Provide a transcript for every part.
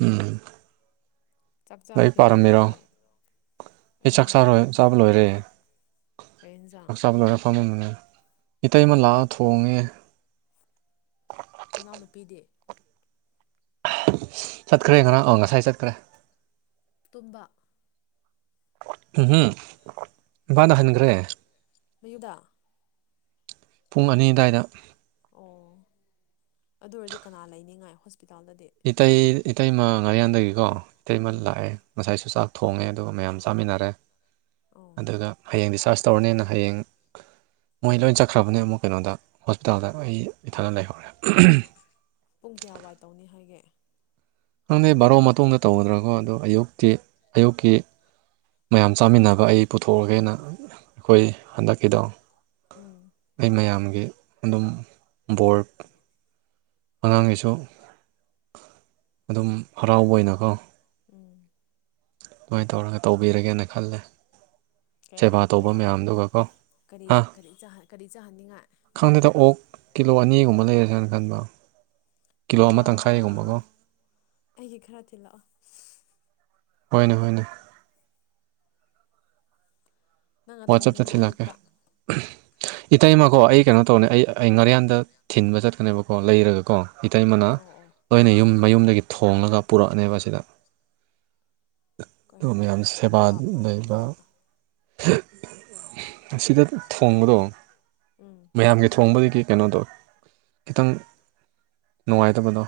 ꯎꯝ ꯆꯥꯛ ꯂꯥꯏꯔꯤꯛ ꯆꯥꯈꯤꯔꯣꯏꯗ꯭ꯔꯣ ꯄꯥꯔꯝꯃꯤꯔꯣ ꯅꯪ꯫ ꯑꯩ ꯆꯥꯛ ꯎꯝ ꯆꯥꯕ ꯂꯣꯏꯔꯦ ꯀꯩ ꯌꯦꯟꯁꯥꯡ ꯆꯥꯛ ꯆꯥꯕ ꯂꯣꯏꯔ [unintelligible] ꯏꯇꯩꯃ ꯂꯥꯛꯑ ꯊꯣꯡꯉꯦ꯫ ꯅꯅꯥꯎ ꯅꯨꯄꯤꯗꯤ꯫ ꯆꯠꯈ꯭ꯔꯦ ꯉꯔꯥꯡ ꯑ ꯉꯁꯥꯏ ꯆꯠꯈ꯭ꯔꯦ꯫ ꯇꯨꯝꯕ꯫ [unintelligible] ꯏꯝꯐꯥꯟꯗ ꯍꯟ [unintelligible] ꯄꯨꯡ ꯑꯅꯤ ꯑꯗꯨꯋꯥꯏꯗ꯫ ꯑꯣ ꯑꯗꯨ ꯑꯣꯏꯔꯗꯤ ꯀꯅꯥ ꯂꯩꯅꯤꯉꯥꯏ ꯍꯣꯁꯄꯤꯇꯥꯜꯗꯗꯤ꯫ ꯏꯇꯩ ꯏꯇꯩꯃ ꯉꯥꯔꯤꯌꯥꯟꯗꯒꯤꯀꯣ ꯏꯇꯩꯃ ꯎꯝ ꯂꯥꯛꯑꯦ꯫ ꯉꯁꯥꯏꯁꯨ ꯆꯥꯛ ꯊꯣꯡꯉꯦ ꯑꯗꯨꯒ ꯃꯌꯥꯝ ꯆꯥꯃꯤꯟꯅꯔꯦ꯫ ꯑꯣ ꯑꯗꯨꯒ ꯍꯌꯦꯡ ꯗꯤꯆꯥꯔꯖ ꯇꯧꯔꯅꯦꯅ ꯍꯌꯦꯡ ꯃꯣꯏ ꯂꯣꯏ ꯆꯠꯈ꯭ꯔꯕꯅꯦ ꯑꯃꯨꯛ ꯀꯩꯅꯣꯗ ꯍꯣꯁꯄꯤꯇꯥꯜꯗ ꯑꯩ ꯏꯊꯟꯗ ꯂꯩꯍꯧꯔꯦ꯫ ꯄꯨꯡ ꯀꯌꯥ ꯋꯥꯏ ꯇꯧꯅꯤ ꯍꯥꯏꯒꯦ꯫ ꯈꯪꯗꯦ ꯕꯥꯔꯣ ꯃꯇꯨꯡꯗ ꯇꯧꯒꯗ꯭ꯔꯥꯀꯣ ꯑꯗꯣ ꯑꯌꯨꯛꯇꯤ ꯑꯌꯨꯛꯀꯤ ꯃꯌꯥꯝ ꯆꯥꯃꯤꯟꯅꯕ ꯑꯩ ꯄꯨꯊꯣꯛꯑꯒꯦꯅ ꯑꯩꯈꯣꯏ ꯍꯟꯗꯛꯀꯤꯗꯣ꯫ ꯎꯝ ꯑꯩ ꯃꯌꯥꯝꯒꯤ ꯑꯗꯨꯝ ꯕꯣꯔ ꯑꯉꯥꯡꯒꯤꯁꯨ ꯑꯗꯨꯝ ꯍꯔꯥꯎꯕ ꯑꯣꯏꯅꯀꯣ꯫ ꯎꯝ ꯑꯗꯨꯃꯥꯏꯅ ꯇꯧꯔꯒ ꯇꯧꯕꯤꯔꯒꯦꯅ ꯈꯜꯂꯦ꯫ ꯀꯌꯥꯅꯣ ꯁꯦꯕꯥ ꯇꯧꯕ ꯀꯌꯥ ꯃꯌꯥꯝꯗꯨꯒꯀꯣ ꯀꯔꯤ ꯍꯥ ꯀꯔꯤ ꯀꯔꯤ ꯆꯥꯍꯟꯅꯤꯡꯉꯥꯏ꯫ ꯈꯪꯗꯦꯗ ꯑꯣꯛ ꯀꯤꯂꯣ ꯑꯅꯤꯒꯨꯝꯕ ꯂꯩꯔꯁꯦꯅ ꯈꯟꯕ꯫ ꯀꯤꯂꯣ ꯑꯃ ꯋꯥ ꯇꯪꯈꯥꯏꯒꯨꯝꯕꯀꯣ ꯑꯩꯒꯤ ꯈꯔ ꯊꯤꯜꯂꯛꯑꯣ꯫ ꯍꯣꯏꯅꯦ ꯍꯣꯏꯅꯦ ꯅꯪꯅ ꯋꯥꯆꯞꯇ ꯊꯣꯡꯅꯤꯡꯉꯥꯏ ꯊꯤꯜꯂꯛꯀꯦ ꯑꯌꯨꯛꯇ꯫ ꯏꯇꯩꯃꯀꯣ ꯑꯩ ꯀꯩꯅꯣ ꯇꯧꯅꯦ ꯑꯩ ꯑꯩ ꯉꯥꯔꯤꯌꯥꯟꯗ ꯊꯤꯟꯕ ꯆꯠꯀꯅꯦꯕꯀꯣ ꯂꯩꯔꯒꯀꯣ꯫ ꯏꯇꯩꯃꯅ ꯑꯣ ꯑꯣ ꯂꯣꯏꯅ ꯌꯨꯝ ꯃꯌꯨꯝꯗꯒꯤ ꯊꯣꯡꯂꯒ ꯄꯨꯔꯛꯑꯅꯦꯕ ꯁꯤꯗ꯫ ꯑꯗꯨ ꯀꯩꯅꯣ ꯃꯌꯥꯝ ꯍꯥꯏꯁꯤꯕꯨ ꯁꯦꯕꯥ ꯂꯩꯕ꯫ ꯂꯥꯞꯃꯟꯗ꯭ꯔꯣ ꯑꯁꯤꯗ ꯊꯣꯡꯕꯗꯣ ꯎꯝ ꯃꯌꯥꯝꯒꯤ ꯊꯣꯡꯕꯗꯒꯤ ꯀꯩꯅꯣꯗꯣ ꯈꯤꯇꯪ ꯅꯨꯡꯉꯥꯏꯇꯕꯗꯣ꯫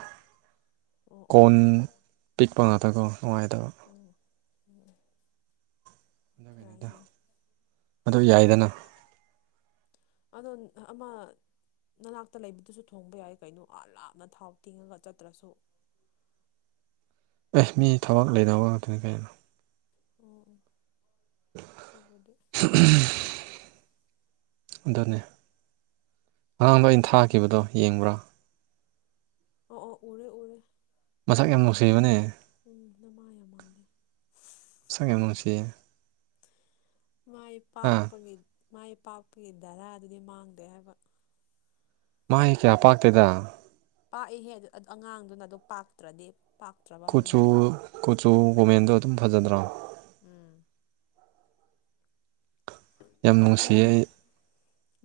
ꯑꯣ ꯑꯣ ꯑꯣ ꯀꯣꯟ ꯑꯣ ꯄꯤꯛꯄ ꯉꯥꯛꯇꯀꯣ ꯅꯨꯡꯉꯥꯏꯇꯕ꯫ ꯎꯝ ꯑꯗꯨ ꯒꯤꯅꯤꯗ꯫ ꯌꯥꯏ ꯌꯥꯏ ꯑꯗꯨ ꯌꯥꯏꯗꯅ꯫ ꯑꯗꯣ ꯑꯃ ꯅꯅꯥꯛꯇ ꯂꯩꯕꯗꯨꯁꯨ ꯊꯣꯡꯕ ꯌꯥꯏ ꯀꯩꯅꯣ ꯑꯥ ꯂꯥꯞꯅ ꯊꯥꯎ ꯇꯤꯡꯉꯒ ꯆꯠꯇ꯭ꯔꯁꯨ꯫ ꯑꯦ ꯃꯤ ꯊꯕꯛ ꯂꯩꯅꯕ ꯉꯥꯛꯇꯅꯤ ꯀꯩꯅꯣ꯫ ꯑꯣ ꯑꯣ ꯑꯗꯨꯕꯨꯗꯤ [unintelligible] ꯑꯗꯨꯅꯦ [unintelligible] ꯑꯩꯅ ꯊꯥꯈꯤꯕꯗꯣ ꯌꯦꯡꯕ꯭ꯔꯥ꯫ ꯑꯣ ꯑꯣ ꯎꯔꯦ ꯎꯔꯦ ꯃꯁꯛ ꯌꯥꯝ ꯅꯨꯡꯁꯤꯕꯅꯦ ꯎꯝ ꯅꯃꯥ ꯌꯥꯝ ꯃꯥꯜꯂꯦ ꯁꯛ ꯌꯥꯝ ꯅꯨꯡꯁꯤꯌꯦ ꯃꯥꯏ ꯑꯥ ꯄꯥꯛꯄꯒꯤ ꯃꯥꯏ ꯄꯥꯛꯄꯒꯤ ꯙꯔꯥꯗꯨꯗꯤ ꯃꯥꯡꯗꯦ ꯍꯥꯏꯕ ꯃꯥꯥꯏ ꯀꯌꯥ ꯄꯥꯛꯇꯦꯗ ꯄꯥꯛꯏꯍꯦ ꯑꯉꯥꯡꯗꯨꯅ ꯑꯗꯣ ꯄꯥꯛꯇ꯭ꯔꯗꯤ ꯄꯥꯛꯇ꯭ꯔꯕ ꯀꯨꯆꯨ ꯍꯥꯏꯕꯗꯨꯅꯤ ꯀꯨꯆꯨ ꯀꯨꯃꯦꯟꯗꯣ ꯑꯗꯨꯝ ꯐꯖꯗ꯭ꯔꯣ ꯎꯝ ꯌꯥꯝ ꯃꯤ ꯅꯨꯡꯁꯤꯌꯦ ꯑꯩ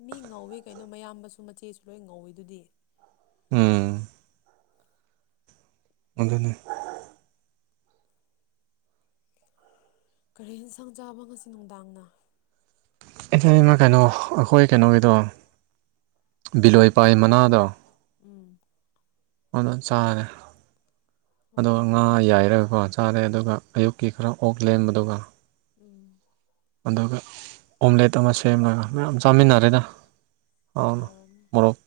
ꯃꯤ ꯉꯧꯋꯤ ꯀꯩꯅꯣ ꯃꯌꯥꯝꯕꯁꯨ ꯃꯆꯦꯁꯨ ꯂꯣꯏ ꯉꯧꯋꯤ ꯗꯨꯗꯤ ꯎꯝ ꯑꯗꯨꯅꯦ ꯀꯔꯤ ꯍꯦꯟꯁꯥꯡ ꯆꯥꯕ ꯉꯁꯤ ꯅꯨꯡꯗꯥꯡꯅ ꯑꯦꯊꯩꯃ ꯀꯩꯅꯣ ꯑꯈꯣꯏ ꯀꯩꯅꯣꯒꯤꯗꯣ ꯕꯤꯂꯣꯏ ꯄꯥꯏꯝ ꯅꯦꯄꯥꯏꯟ ꯃꯅꯥꯒ ꯎꯝ ꯑꯗꯣ ꯆꯥꯔꯦ ꯑꯣ ꯑꯗꯣ ꯑꯣ ꯉꯥ ꯌꯥꯏꯔꯒꯀꯣ ꯇꯥꯔꯦ ꯑꯗꯨꯒ ꯑꯌꯨꯛꯀꯤ ꯈꯔ ꯑꯣꯛ ꯂꯦꯝꯕꯗꯨꯒ ꯎꯝ ꯑꯗꯨꯒ ꯑꯣꯝꯂꯦꯠ ꯑꯃ ꯁꯦꯝꯂꯒ ꯃꯌꯥꯝ ꯆꯥꯃꯤꯟꯅꯔꯦꯗ ꯑꯥꯎꯅ ꯍꯥꯎꯔꯅꯤ ꯃꯣꯔꯣꯛ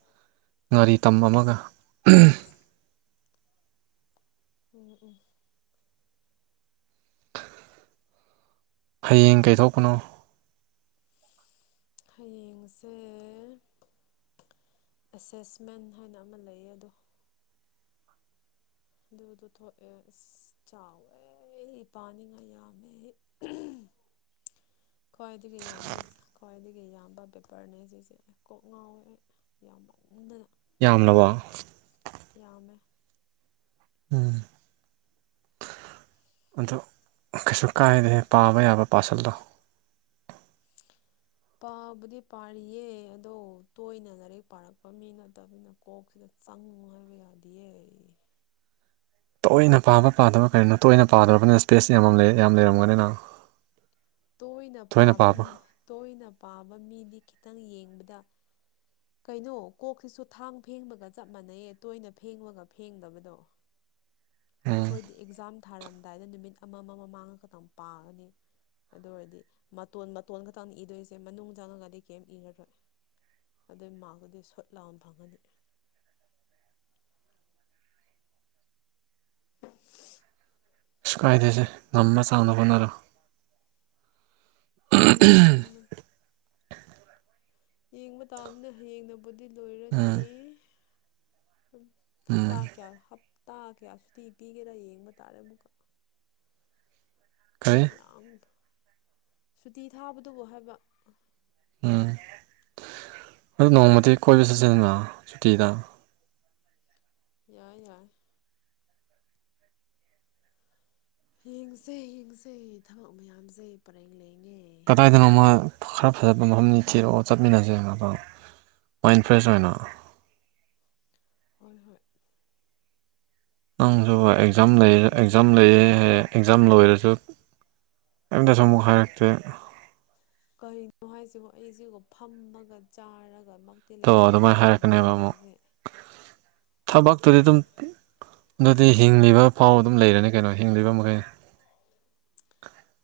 ꯉꯥꯔꯤ ꯇꯝ ꯑꯃꯒ ꯎꯝ ꯎꯝ ꯍꯌꯦꯡ ꯀꯩꯏꯊꯣꯛꯄꯅꯣ ꯍꯌꯦꯡꯁꯦ ꯑꯦꯁꯦꯁꯃꯦꯟ ꯍꯥꯏꯅ ꯑꯃ ꯂꯩꯌꯦ ꯑꯗꯣ ꯑꯗꯨꯗꯣ ꯊꯣꯛꯑꯦ ꯑꯁ ꯆꯥꯎꯋꯦ ꯄꯥꯅꯤꯡꯉꯥꯏ ꯌꯥꯝꯃꯦ [inaudible] ꯈ꯭ꯋꯥꯏꯗꯒꯤ ꯌꯥꯝꯕ ꯈ꯭ꯋꯥꯏꯗꯒꯤ ꯌꯥꯝꯕ ꯄꯦꯄꯔꯅꯦ ꯖꯤꯖꯦ ꯀꯣꯛ ꯉꯥꯎꯋꯦ ꯑꯩ ꯌꯥꯝꯕ ꯎꯝꯗꯅ ꯌꯥꯝꯂꯕꯣ ꯌꯥꯝꯃꯦ ꯎꯝ ꯑꯟꯇꯣ ꯀꯩꯁꯨ ꯀꯥꯏꯗꯦꯌꯦ ꯄꯥꯕ ꯌꯥꯕ ꯄꯥꯁꯜꯂꯣ ꯄꯥꯕꯨꯗꯤ ꯄꯥꯔꯤꯌꯦ ꯑꯗꯣ ꯇꯣꯏꯅ ꯂꯥꯏꯔꯤꯛ ꯄꯥꯔꯛꯄ ꯃꯤ ꯅꯠꯇꯕꯅ ꯀꯣꯛꯁꯤꯗ ꯆꯪꯉꯣ ꯍꯥꯏꯕ ꯌꯥꯗꯤꯌꯦ ꯇꯣꯏꯅ ꯄꯥꯕ ꯄꯥꯗꯕ ꯀꯔꯤꯅꯣ ꯇꯣꯏꯅ ꯄꯥꯗꯔꯕꯅꯤꯅ ꯏꯁꯄꯦꯁ ꯌꯥꯝꯃꯝ ꯂꯩꯌꯦ ꯌꯥꯝꯂꯩꯔꯝꯒꯅꯤꯅ ꯇꯣꯏꯅ ꯄꯥꯕ ꯇꯣꯏꯅ ꯄꯥꯕ ꯃꯤꯗꯤ ꯈꯤꯇꯪ ꯌꯦꯡꯕꯗ ꯀꯩꯅꯣ ꯀꯣꯛꯁꯤꯁꯨ ꯊꯥꯡ ꯐꯦꯡꯕꯒ ꯆꯞ ꯃꯥꯟꯅꯩꯌꯦ ꯇꯣꯏꯅ ꯐꯦꯡꯕꯒ ꯐꯦꯡꯗꯕꯗꯣ [inaudible] ꯑꯈꯣꯏꯗꯤ ꯑꯦꯛꯖꯥꯝ ꯊꯥꯔꯝꯗꯥꯏꯗ ꯅꯨꯃꯤꯠ ꯑꯃꯝꯃꯝ ꯃꯃꯥꯡꯉ ꯈꯛꯇꯪ ꯄꯥꯒꯅꯤ ꯑꯗꯨ ꯑꯣꯏꯔꯗꯤ ꯃꯇꯣꯟ ꯃꯇꯣꯟ ꯈꯛꯇꯪꯅꯤ ꯏꯗꯣꯏꯁꯦ ꯃꯅꯨꯡ ꯆꯪꯉꯒꯗꯤ ꯀꯩꯝ ꯏꯔꯔꯣꯏ ꯑꯗꯨꯏ ꯃꯥꯛꯀꯨꯗꯤ ꯁꯣꯠ ꯂꯥꯎꯟ ꯐꯪꯉꯅꯤ ꯁꯨꯛ ꯀꯥꯏꯗꯦꯁꯦ ꯉꯝꯕ ꯆꯥꯡꯅ ꯍꯣꯅꯔꯣ ꯑꯗꯨꯕꯨ ꯑꯗꯨꯗꯨꯅ ꯌꯦꯡꯕ ꯇꯥꯕꯅꯦ ꯍꯌꯦꯡꯅꯕꯨꯗꯤ ꯂꯣꯏꯔꯅꯤ ꯎꯝ ꯍꯞꯇꯥ ꯎꯝ ꯀꯌꯥ ꯍꯞꯇꯥ ꯀꯌꯥ ꯁꯨꯇꯤ ꯄꯤꯒꯦꯔꯥ ꯌꯦꯡꯕ ꯇꯥꯔꯦ ꯑꯃꯨꯛꯀ ꯀꯔꯤ ꯌꯥꯝ ꯁꯨꯇꯤ ꯊꯥꯕꯗꯨꯕꯨ ꯍꯥꯏꯕ ꯎꯝ ꯑꯗꯨ ꯅꯣꯡꯃꯗꯤ ꯀꯣꯏꯕ ꯆꯠꯁꯦꯗꯅ ꯁꯨꯇꯤꯗ ꯌꯥꯏ ꯌꯥꯏ ꯌꯦꯡꯁꯦ ꯌꯦꯡꯁꯦ ꯊꯕꯛ ꯃꯌꯥꯝꯁꯦ ꯄꯔꯦꯡ ꯂꯦꯡꯉꯦ ꯀꯗꯥꯏꯗꯅꯣ ꯑꯃ ꯈꯔ ꯐꯖꯕ ꯃꯐꯝꯅꯤ ꯊꯤꯔꯛꯑꯣ ꯆꯠꯃꯤꯟꯅꯁꯦꯗꯅ ꯑꯗꯣ ꯃꯥꯏꯟ ꯐ꯭ꯔꯦꯁ ꯑꯣꯏꯅ ꯍꯣꯏ ꯍꯣꯏ ꯅꯪꯁꯨꯕ ꯑꯁ ꯑꯦꯛꯖꯥꯝ ꯂꯩ ꯈꯪꯗꯦꯗ ꯑꯦꯛꯖꯥꯝ ꯂꯩ ꯌꯦ ꯍꯥꯏꯌꯦ ꯑꯦꯛꯖꯥꯝ ꯂꯣꯏꯔꯁꯨ ꯑꯥꯏꯝꯇꯁꯨ ꯑꯃꯨꯛ ꯍꯥꯏꯔꯛꯇꯦ ꯀꯩꯅꯣ ꯍꯥꯏꯁꯤꯕꯣ ꯑꯩꯁꯤꯒꯣ ꯐꯝꯃꯒ ꯆꯥꯔꯒ ꯃꯪ ꯇꯤ ꯇꯣ ꯂꯩꯇꯤꯌꯦ ꯑꯗꯨꯃꯥꯏꯅ ꯊꯕꯛ ꯍꯥꯏꯔꯛꯀꯅꯦꯕ ꯑꯃꯨꯛ ꯃꯌꯥꯝꯖꯦ ꯊꯕꯛꯇꯨꯗꯤ ꯑꯗꯨꯝ ꯑꯗꯨꯗꯤ ꯍꯤꯡꯂꯤꯕ ꯐꯥꯎ ꯑꯗꯨꯝ ꯂꯩꯔꯅꯤ ꯀꯩꯅꯣ ꯍꯤꯡꯂꯤꯕ ꯃꯈꯩ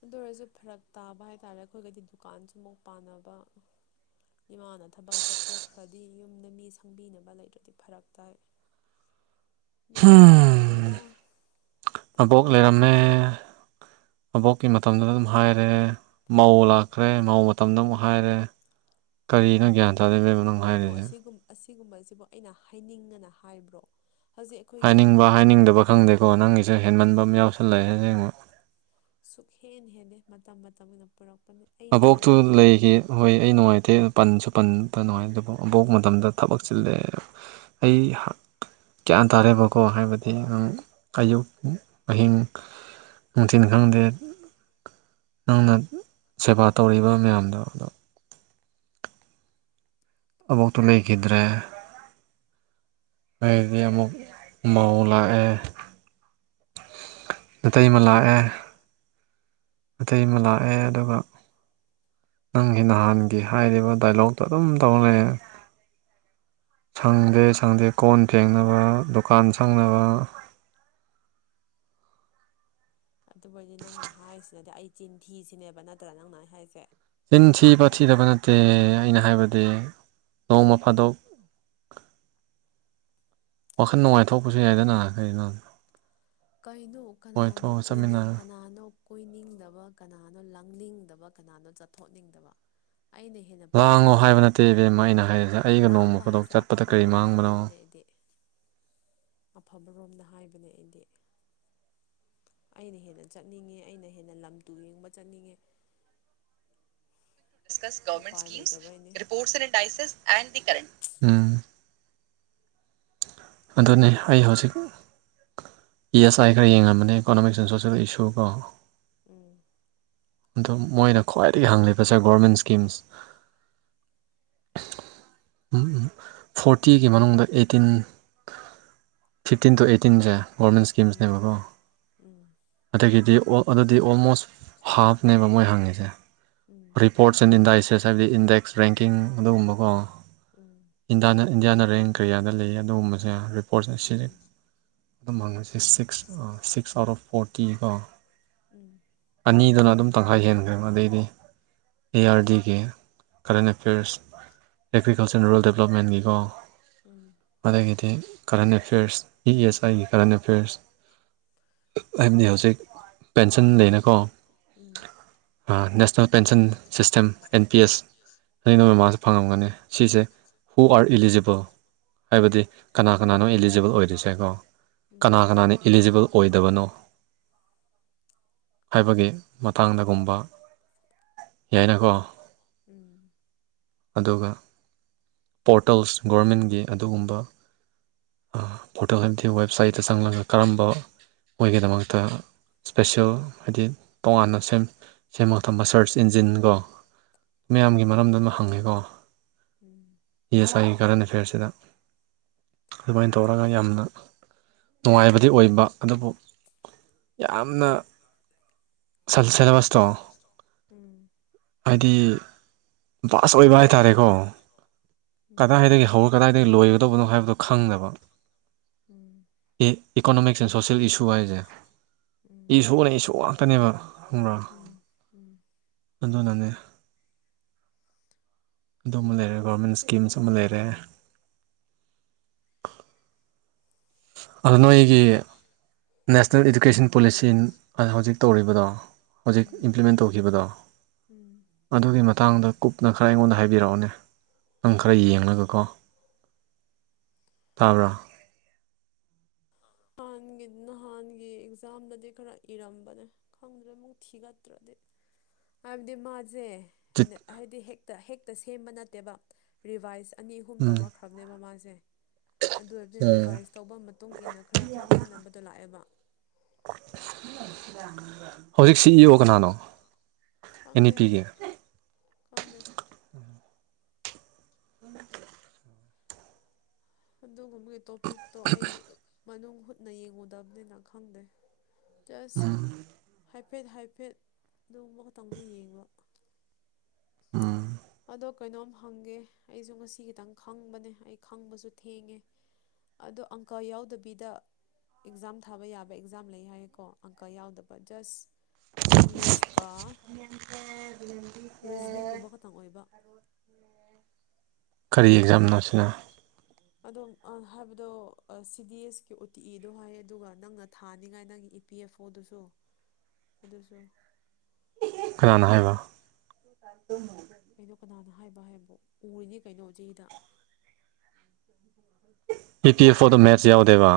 ꯑꯗꯨ ꯑꯣꯏꯔꯁꯨ ꯐꯔꯛ ꯇꯥꯕ ꯍꯥꯏꯇꯥꯔꯦ ꯑꯩꯈꯣꯏꯒꯗꯤ ꯗꯨꯀꯥꯟꯁꯨ ꯑꯃꯨꯛ ꯄꯥꯟꯅꯕ ꯏꯃꯥꯅ ꯊꯕꯛ ꯆꯠꯊꯣꯛꯈ꯭ꯔꯗꯤ ꯌꯨꯝꯗ ꯃꯤ ꯁꯪꯕꯤꯅꯕ ꯂꯩꯇ꯭ꯔꯗꯤ ꯐꯔꯛ ꯇꯥꯏ [unintelligible] ꯗꯨꯒꯤ ꯍꯣꯠꯅꯕꯅꯦꯗ ꯍꯝ ꯑꯕꯣꯛ ꯂꯩꯔꯝꯃꯦ ꯑꯕꯣꯛꯀꯤ ꯃꯇꯝꯗꯨꯗ ꯑꯗꯨꯝ ꯍꯥꯏꯔꯦ ꯃꯧ ꯂꯥꯛꯈ꯭ꯔꯦ ꯃꯧ ꯃꯇꯝꯗ ꯑꯃꯨꯛ ꯍꯥꯏꯔꯦ ꯀꯔꯤꯅꯣ ꯒ꯭ꯌꯥꯟ ꯇ ꯀꯩꯅꯣ ꯑꯁꯤꯒꯨꯝ ꯑꯁꯤꯒꯨꯝꯕꯁꯤꯕꯣ ꯑꯩꯅ ꯍꯥꯏꯅꯤꯡꯒꯅ ꯍꯥꯏꯕ꯭ꯔꯣ ꯍꯧꯖꯤꯛ ꯑꯩꯈꯣꯏꯒꯤ ꯍꯥꯏꯅꯤꯡꯕ ꯍꯥꯏꯅꯤꯡꯗꯕ ꯑꯩꯈꯣꯏ ꯈꯪꯗꯦꯀꯣ ꯅꯪꯒꯤꯁꯦ ꯍꯦꯟꯃꯟꯕꯃꯥ ꯌꯥꯎꯁꯜꯂꯛꯑꯦ ꯁꯦꯡꯕ ꯁꯨꯛ ꯍꯦꯟ ꯍꯦꯟꯗꯦ ꯃꯇꯝ ꯃꯇꯝ ꯒꯤꯅ ꯄꯨꯔꯛꯄꯅꯦ ꯑꯩꯅ ꯑꯕꯣꯛꯇꯨ ꯍꯦꯟꯅꯂꯝꯕ ꯂꯩꯈꯤ ꯍꯣꯏ ꯑꯩ ꯅꯨꯡꯉꯥꯏꯇꯦ ꯄꯟꯁꯨ ꯄꯟ ꯄ ꯅꯨꯡꯉꯥꯏ ꯑꯗꯨꯕꯨ ꯑꯕꯣꯛ ꯃꯇꯝꯗ ꯊꯕꯛ ꯆꯤꯜꯂꯦ ꯑꯩ ꯒ꯭ꯌꯥꯟ ꯇꯥꯔꯦꯕꯀꯣ ꯍꯥꯏꯕꯗꯤ ꯎꯝ ꯑꯌꯧꯛ ꯑꯍꯤꯡ ꯅꯨꯡꯊꯤꯟ ꯈꯪꯗꯦ ꯅꯪꯅ ꯁꯦꯕꯥ ꯇꯧꯔꯤꯕ ꯃꯌꯥꯝꯗꯣ ꯑꯗꯣ ꯑꯕꯣꯛꯇꯨ ꯂꯩꯈꯤꯗ꯭ꯔꯦ ꯑꯩꯗꯤ ꯑꯃꯨꯛ ꯃꯧ ꯂꯥꯛꯑꯦ ꯅꯥꯇꯩꯃ ꯂꯥꯛꯑꯦ ꯅꯥꯇꯩꯃ ꯂꯥꯛꯑꯦ ꯑꯗꯨꯒ ꯅꯪꯒꯤ ꯅꯍꯥꯟꯒꯤ ꯍꯥꯏꯔꯤꯕ ꯗꯥꯏꯂꯣꯛꯇꯣ ꯑꯗꯨꯝ ꯇꯧꯂꯩꯔꯦ ꯁꯪꯗꯦ ꯁꯪꯗꯦ ꯀꯣꯟ ꯐꯦꯡꯅꯕ ꯗꯨꯀꯥꯟ ꯁꯪꯅꯕ ꯑꯗꯨꯕꯨ ꯑꯩꯗꯤ ꯅꯪꯅ ꯍꯥꯏꯔꯤꯁꯤꯅꯗꯤ ꯑꯩ ꯆꯤꯟꯊꯤ ꯁꯤꯅꯦꯕ ꯅꯠꯇ꯭ꯔꯥ ꯅꯪꯅ ꯑꯩ ꯍꯥꯏꯁꯦ ꯆꯤꯟꯊꯤꯕ ꯑꯩ ꯊꯤꯗꯕ ꯅꯠꯇꯦ ꯑꯩꯅ ꯍꯥꯏꯕꯗꯤ ꯅꯣꯡꯃ ꯐꯥꯗꯣꯛ ꯋꯥꯈꯜ ꯅꯨꯡꯉꯥꯏꯊꯣꯛꯄꯁꯨ ꯌꯥꯏꯗꯅ ꯀꯩꯅꯣ ꯀꯩꯅꯣ ꯀꯅꯥꯅꯣ ꯀꯣꯏꯊꯣꯛꯑ ꯀꯣꯏꯅꯤꯡ ꯆꯠꯃꯤꯟꯅꯔꯒ ꯀꯅꯥꯅꯣ ꯀꯣꯏꯅꯤꯡꯗꯕ ꯀꯅꯥꯅꯣ ꯂꯥꯡꯅꯤꯡꯗꯕ ꯀꯅꯥꯅꯣ ꯆꯠꯊꯣꯛꯅꯤꯡꯗꯕ ꯑꯩꯅ ꯍꯦꯟꯅ ꯂꯥꯡꯉꯣ ꯄꯥꯝꯃꯤꯅꯦ ꯍꯥꯏꯕ ꯅꯠꯇꯦ ꯏꯕꯦꯝꯃ ꯑꯩꯅ ꯍꯥꯏꯔꯤꯁꯦ ꯑꯩꯒ ꯅꯣꯡꯃ ꯂꯥꯡꯕ ꯐꯗꯣꯛ ꯍꯥꯏꯁꯦ ꯆꯠꯄꯗ ꯀꯔꯤ ꯑꯐꯕꯔꯣꯝꯗ ꯃꯥꯡꯕꯅꯣ [inaudible] ꯍꯥꯏꯕꯅꯦ ꯑꯩꯗꯤ ꯑꯐꯕꯔꯣꯝꯗ ꯍꯥꯏꯕꯅꯦ ꯑꯩꯗꯤ ꯑꯩꯅ ꯍꯦꯟꯅ ꯆꯠꯅꯤꯡꯉꯦ ꯑꯩꯅ ꯍꯦꯟꯅ ꯂꯝ ꯇꯨ ꯌꯦꯡꯕ ꯆꯠꯅꯤꯡꯉꯦ ꯗꯤꯁꯀꯁ ꯒꫭꯃꯦꯟꯠ ꯎꯄꯥꯏ ꯁꯀꯤꯝꯁ ꯂꯩꯇꯕꯩꯅꯦ ꯔꯤꯄꯣꯔꯁ ꯑꯦꯟ ꯗꯥꯏꯁꯦꯁ ꯑꯦꯟꯗꯤ ꯀꯔꯦꯟ ꯎꯝ ꯑꯗꯨꯅꯦ ꯑꯩ ꯍꯧꯖꯤꯛ ꯌꯦꯁ ꯑꯥꯏ ꯈꯔ ꯌꯦꯡꯉꯝꯕꯅꯦ ꯏꯀꯣꯅꯣꯃꯤꯛꯁ ꯑꯦꯟ ꯁꯣꯁꯦꯜ ꯏꯁꯨ ꯀꯣ ꯎꯝ ꯑꯗꯣ ꯃꯣꯏꯅ ꯈ꯭ꯋꯥꯏꯗꯒꯤ ꯍꯪꯂꯤꯕꯁꯦ ꯒꯣꯔꯃꯦꯟ ꯁ꯭ꯀꯤꯝꯁ ꯐꯣꯔꯇꯤꯒꯤ ꯃꯅꯨꯡꯗ ꯑꯦꯇꯤꯟ ꯐꯤꯞꯇꯤꯟ ꯇꯨ ꯑꯩꯠꯇꯤꯟꯁꯦ ꯒꯣꯔꯃꯦꯟ ꯎꯝ ꯁ꯭ꯀꯤꯝꯁꯅꯦꯕꯀꯣ ꯎꯝ ꯑꯗꯒꯤꯗꯤ ꯑꯗꯨꯗꯤ ꯑꯣꯜꯃꯣꯁ ꯍꯥꯞꯅꯦꯕ ꯃꯣꯏ ꯍꯪꯉꯤꯁꯦ ꯎꯝ ꯔꯤꯄꯣꯔꯠ ꯁꯦꯅꯤꯇꯥꯏꯁꯦꯁꯟꯗꯤ ꯏꯟꯗꯦꯛꯁ ꯔꯦꯡꯀꯤꯡ ꯑꯗꯨꯒꯨꯝꯕꯀꯣ ꯎꯝ ꯎꯝ ꯏꯟꯗꯤꯌꯥꯅ ꯏꯟꯗꯤꯌꯥꯅ ꯔꯦꯡ ꯀꯔꯤꯌꯥꯗ ꯂꯩꯑꯦ ꯑꯗꯨꯒꯨꯝꯕꯁꯦ ꯔꯤꯄꯣꯔꯠꯁ ꯎꯝ ꯎꯝ ꯎꯝ ꯎꯝ ꯎꯝ ꯑꯁꯤ ꯎꯝ ꯑꯗꯨꯝ [unintelligible] six six six out of forty ꯀꯣ ꯎꯝ ꯑꯅꯤꯗꯨꯅ ꯑꯗꯨꯝ ꯇꯪꯈꯥꯏ ꯍꯦꯟꯈ꯭ꯔꯦꯕ ꯑꯗꯩꯗꯤ ꯑꯦ ꯑꯥꯔ ꯗꯤꯒꯤ ꯀꯔꯦꯟ ꯑꯦꯐꯤꯌꯔꯁ [unintelligible] ꯑꯦꯒ꯭ꯔꯤꯀꯜꯆꯔ ꯔꯨꯔꯦꯜ ꯗꯦꯕꯂꯞꯃꯦꯟꯒꯤꯀꯣ ꯎꯝ ꯑꯗꯒꯤꯗꯤ ꯀꯔꯦꯟ ꯑꯦꯐꯤꯌꯔꯁ ꯏ ꯑꯦꯁ ꯑꯥꯏꯒꯤ ꯀꯔꯦꯟ ꯑꯦꯐꯤꯌꯔꯁ ꯍꯥꯏꯕꯅꯤ ꯍꯧꯖꯤꯛ ꯄꯦꯟꯁꯟ [unintelligible] ꯎꯝ ꯑ ꯅꯦꯁ national pension system N P ꯑꯦꯁ [unintelligible] ꯃꯥꯁꯨ ꯐꯪꯉꯝꯒꯅꯤ ꯁꯤꯁꯦ ꯍꯨ ꯑꯥꯔ ꯏꯂꯤꯖꯤꯕꯜ ꯍꯥꯏꯕꯗꯤ ꯀꯅꯥ ꯀꯅꯥꯅꯣ ꯏꯂꯤꯖꯤꯕꯜ ꯑꯣꯏꯔꯤꯁꯦ ꯀꯣ ꯀꯅꯥ ꯀꯅꯥꯅꯣ ꯏꯂꯤꯖꯤꯕꯜ ꯑꯣꯏꯗꯕꯅꯣ ꯍꯥꯏꯕꯒꯤ ꯃꯇꯥꯡꯗꯒꯨꯝꯕ ꯌꯥꯏꯅꯀꯣ ꯎꯝ ꯑꯗꯨꯒ ꯄꯣꯔꯇꯜꯁ ꯒꯣꯔꯃꯦꯟꯒꯤ ꯑꯗꯨꯒꯨꯝꯕ ꯄꯣꯔꯇꯜ ꯍꯥꯏꯕꯗꯤ ꯋꯦꯕꯁꯥꯏꯠ ꯗ ꯆꯪꯂꯒ ꯀꯔꯝꯕ ꯃꯣꯏꯒꯤꯗꯃꯛꯇ ꯏꯁꯄꯦꯁꯤꯜ ꯍꯥꯏꯗꯤ ꯇꯣꯉꯥꯟꯅ ꯁꯦꯝ ꯁꯦꯝꯃ ꯊꯝꯕ ꯁꯔꯁ ꯏꯟꯖꯤꯟꯒꯣ ꯃꯌꯥꯝꯒꯤ ꯃꯔꯝꯗ ꯑꯃ ꯍꯪꯉꯦꯀꯣ ꯎꯝ ꯏ ꯑꯦꯁ ꯑꯥꯏꯒꯤ ꯀꯔꯦꯟ ꯑꯦꯐꯤꯌꯔꯁꯤꯗ ꯑꯗꯨꯃꯥꯏꯟ ꯇꯧꯔꯒ ꯌꯥꯝꯅ ꯅꯨꯡꯉꯥꯏꯕꯗꯤ ꯑꯣꯏꯕ ꯑꯗꯨꯕꯨ ꯌꯥꯝꯅ ꯁꯞ ꯁꯦꯂꯦꯕꯁꯇꯣ ꯍꯥꯏꯗꯤ ꯕꯥꯁ ꯑꯣꯏꯕ ꯍꯥꯏꯇꯥꯔꯦꯀꯣ ꯀꯗꯥꯏꯗꯒꯤ ꯍꯧꯔꯒ ꯀꯗꯥꯏꯗꯩ ꯂꯣꯏꯒꯗꯧꯕꯅꯣ ꯍꯥꯏꯕꯗꯣ ꯈꯪꯗꯕ ꯎꯝ ꯑꯦ ꯏꯀꯣꯅꯣꯃꯤꯛꯁ ꯑꯦꯟ ꯁꯣꯁꯦꯜ ꯏꯁꯨ ꯍꯥꯏꯁꯦ ꯎꯝ ꯎꯝ ꯏꯁꯨꯅ ꯏꯁꯨ ꯉꯥꯛꯇꯅꯦꯕ ꯈꯪꯕ꯭ꯔꯥ ꯎꯝ ꯎꯝ ꯑꯗꯨꯅꯅꯦ ꯑꯗꯨꯝ ꯑꯃ ꯂꯩꯔꯦ ꯑꯣ ꯒꯣꯔꯃꯦꯟ ꯁ꯭ꯀꯤꯝꯁ ꯑꯃ ꯂꯩꯔꯦ ꯑꯗꯣ ꯅꯣꯏꯒꯤ ꯅꯦꯁꯅꯦꯜ ꯏꯗꯨꯀꯦꯁꯟ ꯄꯣꯂꯤꯁꯤ ꯍꯧꯖꯤꯛ ꯇꯧꯔꯤꯕꯗꯣ ꯍꯧꯖꯤꯛ ꯎꯝ ꯏꯝꯄ꯭ꯂꯤꯃꯦꯟ ꯇꯧꯈꯤꯕꯗꯣ ꯎꯝ ꯑꯗꯨꯒꯤ ꯃꯇꯥꯡꯗ ꯀꯨꯞꯅ ꯈꯔ ꯑꯩꯉꯣꯟꯗ ꯍꯥꯏꯕꯤꯔꯛꯑꯣꯅꯦ ꯅꯪ ꯈꯔ ꯌꯦꯡꯂꯒꯥꯀꯣ ꯇꯥꯕ꯭ꯔꯥ ꯅꯍꯥꯟꯒꯤ ꯅꯍꯥꯟꯒꯤ ꯑꯦꯛꯖꯥꯝꯗꯗꯤ ꯈꯔ ꯏꯔꯝꯕꯅꯦ ꯈꯪꯗ꯭ꯔ ꯑꯃꯨꯛ ꯊꯤꯒꯠꯇ꯭ꯔꯗꯤ ꯍꯥꯏꯕꯗꯤ ꯃꯥꯁꯦ ꯖꯤꯠ ꯍꯥꯏꯗꯤ ꯍꯦꯛꯇ ꯍꯦꯛꯇ ꯁꯦꯝꯕ ꯅꯠꯇꯦꯕ ꯔꯤꯚꯥꯏꯁ ꯑꯅꯤ ꯑꯍꯨꯝ ꯎꯝ ꯇꯧꯔꯈ ꯈ꯭ꯔꯕꯅꯦꯕ ꯃꯥꯁꯦ ꯑꯗꯨ ꯑꯣꯏꯗꯤ ꯔꯤꯚꯥꯏꯁ ꯇꯧꯕ ꯃꯇꯨꯡꯏꯟꯅ ꯈꯔ ꯈꯔ ꯈꯦꯠꯅꯕꯗꯣ ꯂꯥꯛꯑꯦꯕ [unintelligible] ꯍꯧꯖꯤꯛ ꯁꯤ ꯏ ꯑꯣ ꯍꯧꯖꯤꯛ ꯁꯤ ꯀꯅꯥꯅꯣ ꯏ ꯑꯣ ꯀꯅꯥꯅꯣ ꯑꯦꯟ ꯏ ꯈꯪꯗꯦ ꯑꯩ ꯄꯤꯒꯤ ꯈꯪꯗꯦ [unintelligible] ꯑꯗꯨꯒꯨꯝꯕꯒꯤ ꯇꯣꯄꯤꯛꯇꯣ ꯑꯩ ꯃꯅꯨꯡ ꯍꯨꯠꯅ ꯌꯦꯡꯉꯨꯗꯕꯅꯤꯅ ꯈꯪꯗꯦ ꯖꯁ ꯍꯥꯏꯐꯦꯠ ꯍꯥꯏꯐꯦꯠ ꯑꯗꯨꯒꯨꯝꯕ ꯈꯛꯇꯪꯅꯤ ꯌꯦꯡꯕ ꯎꯝ ꯑꯗꯣ ꯀꯩꯅꯣꯝ ꯍꯪꯒꯦ ꯑꯩꯁꯨ ꯉꯁꯤ ꯈꯤꯇꯪ ꯈꯪꯕꯅꯦ ꯑꯩ ꯈꯪꯕꯁꯨ ꯊꯦꯡꯉꯦ ꯑꯗꯣ ꯑꯪꯀ ꯌꯥꯎꯗꯕꯤꯗ ꯑꯦꯛꯖꯥꯝ ꯊꯥꯕ ꯌꯥꯕ ꯑꯦꯛꯖꯥꯝ ꯂꯩ ꯍꯥꯏꯌꯦꯀꯣ ꯑꯪꯀ ꯌꯥꯎꯗꯕ ꯖꯁ ꯏꯪꯂꯤꯁ ꯀ ꯔꯤꯖꯅꯤꯡ ꯒꯨꯝꯕ ꯈꯛ ꯀꯔꯤ ꯑꯦꯛꯖꯥꯝꯅꯣ ꯁꯤꯅ ꯑꯗꯨꯝ ꯑ ꯍꯥꯏꯕꯗꯣ ꯁꯤ ꯗꯤ ꯑꯦꯁꯀꯤ ꯎꯇꯤ ꯏꯗꯣ ꯍꯥꯏꯌꯦ ꯑꯗꯨꯒ ꯅꯪꯅ ꯊꯥꯅꯤꯉꯥꯏ ꯅꯪꯒꯤ ꯄꯤ ꯑꯦꯐ ꯑꯣꯗꯨꯁꯨ ꯑꯗꯨꯁꯨ ꯀꯅꯥꯅ ꯍꯥꯏꯕ ꯀꯩꯅꯣ ꯀꯅꯥꯅ ꯍꯥꯏꯕ ꯍꯥꯏꯕꯨ ꯎꯔꯤꯅꯤ ꯀꯩꯅꯣ ꯆꯦꯗ ꯏ ꯄꯤ ꯑꯦꯐ ꯑꯣꯗꯨ ꯃꯦꯠꯁ ꯌꯥꯎꯗꯦꯕ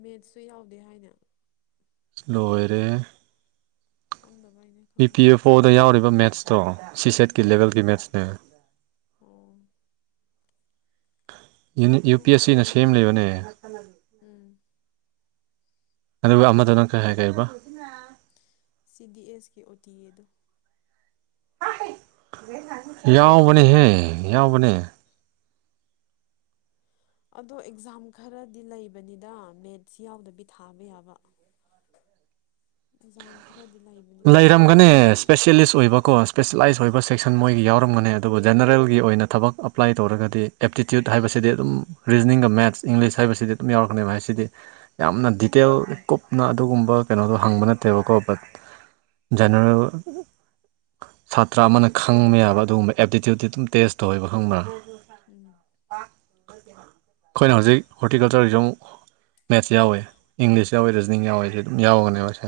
ꯃꯦꯠꯁꯁꯨ ꯌꯥꯎꯗꯦ ꯍꯥꯏꯅ ꯂꯣꯏꯔꯦꯍꯦ ꯈꯪꯗꯕꯩꯅꯦ ꯈꯪꯗꯦ ꯏ ꯄꯤ ꯑꯦꯐ ꯑꯣꯗ ꯌꯥꯎꯔꯤꯕ ꯃꯦꯠꯁꯇꯣ ꯎꯝ ꯁꯤꯁꯦꯠꯀꯤ ꯂꯦꯚꯦꯜꯀꯤ ꯃꯦꯠꯁꯅꯦ ꯑꯣ ꯌꯨ ꯍꯣ ꯄꯤ ꯍꯣ ꯑꯦꯁ ꯁꯤꯅ ꯑꯣꯏꯔꯝꯕꯌꯥꯏ ꯁꯦꯝꯂꯤꯕꯅꯦ ꯎꯝ ꯑꯗꯨꯒ ꯑꯃꯠ ꯁꯤ ꯗꯤ ꯑꯦꯁ ꯀꯤ ꯑꯣ ꯇꯤ ꯑꯦꯗꯣ ꯌꯥꯎꯕꯅꯦꯍꯦ ꯌꯥꯎꯕꯅꯦ ꯑꯗꯣ ꯑꯦꯛꯖꯥꯝ ꯈꯔꯗꯤ ꯂꯩꯕꯅꯤꯗ ꯃꯦꯠꯁ ꯌꯥꯎꯗꯕꯤ ꯊꯥꯕ ꯌꯥꯕ ꯑꯦꯛꯖꯥꯝ ꯈꯔꯗꯤ ꯂꯩꯕ ꯂꯩꯔꯝꯒꯅꯤ ꯁ꯭ꯄꯦꯁꯦꯂꯤꯁ ꯑꯣꯏꯕꯀꯣ ꯁ꯭ꯄꯦꯁꯦꯂꯥꯏꯁ ꯑꯣꯏꯕ ꯁꯦꯛꯁꯟ ꯃꯣꯏꯒꯤ ꯌꯥꯎꯔꯝꯒꯅꯤ ꯑꯗꯨꯕꯨ ꯖꯦꯅꯔꯦꯜꯒꯤ ꯑꯣꯏꯅ ꯊꯕꯛ ꯑꯄ꯭ꯂꯥꯏ ꯇꯧꯔꯒꯗꯤ ꯑꯦꯞꯇꯤꯇ꯭ꯌꯨꯠ ꯍꯥꯏꯕꯁꯤꯗꯤ ꯑꯗꯨꯝ ꯔꯤꯖꯅꯤꯡꯒ ꯃꯦꯠꯁ ꯏꯪꯂꯤꯁ ꯍꯥꯏꯕꯁꯤꯗꯤ ꯑꯗꯨꯝ ꯌꯥꯎꯔꯛꯀꯅꯦꯕ ꯍꯥꯏꯁꯤꯗꯤ ꯌꯥꯝꯅ ꯗꯤꯇꯦꯜ ꯀꯨꯞꯅ ꯑꯗꯨꯒꯨꯝꯕ ꯀꯩꯅꯣꯗꯣ ꯍꯪꯕ ꯅꯠꯇꯦꯕꯀꯣ ꯕꯠ ꯖꯦꯅꯔꯦꯜ ꯁꯥꯇ꯭ꯔ ꯑꯃꯅ ꯈꯪꯕ ꯌꯥꯕ ꯑꯗꯨꯒꯨꯝꯕ ꯑꯦꯞꯇꯤꯇ꯭ꯌꯨꯠꯇꯤ ꯑꯗꯨꯝ ꯇꯦꯁ ꯇꯧꯋꯦꯕ ꯈꯪꯕ꯭ꯔ ꯎꯝ ꯈꯣꯏꯅ ꯍꯧꯖꯤꯛ ꯍꯣꯔꯇꯤꯀꯜꯆꯔꯒꯤ ꯖꯤꯃꯨꯛ ꯃꯦꯠꯁ ꯌꯥꯎꯋꯦ ꯏꯪꯂꯤꯁ ꯌꯥꯎꯋꯦ ꯔꯤꯖꯅꯤꯡ ꯌꯥꯎꯋꯦ ꯁꯤ ꯑꯗꯨꯝ ꯌꯥꯎꯒꯅꯦꯕꯁꯦ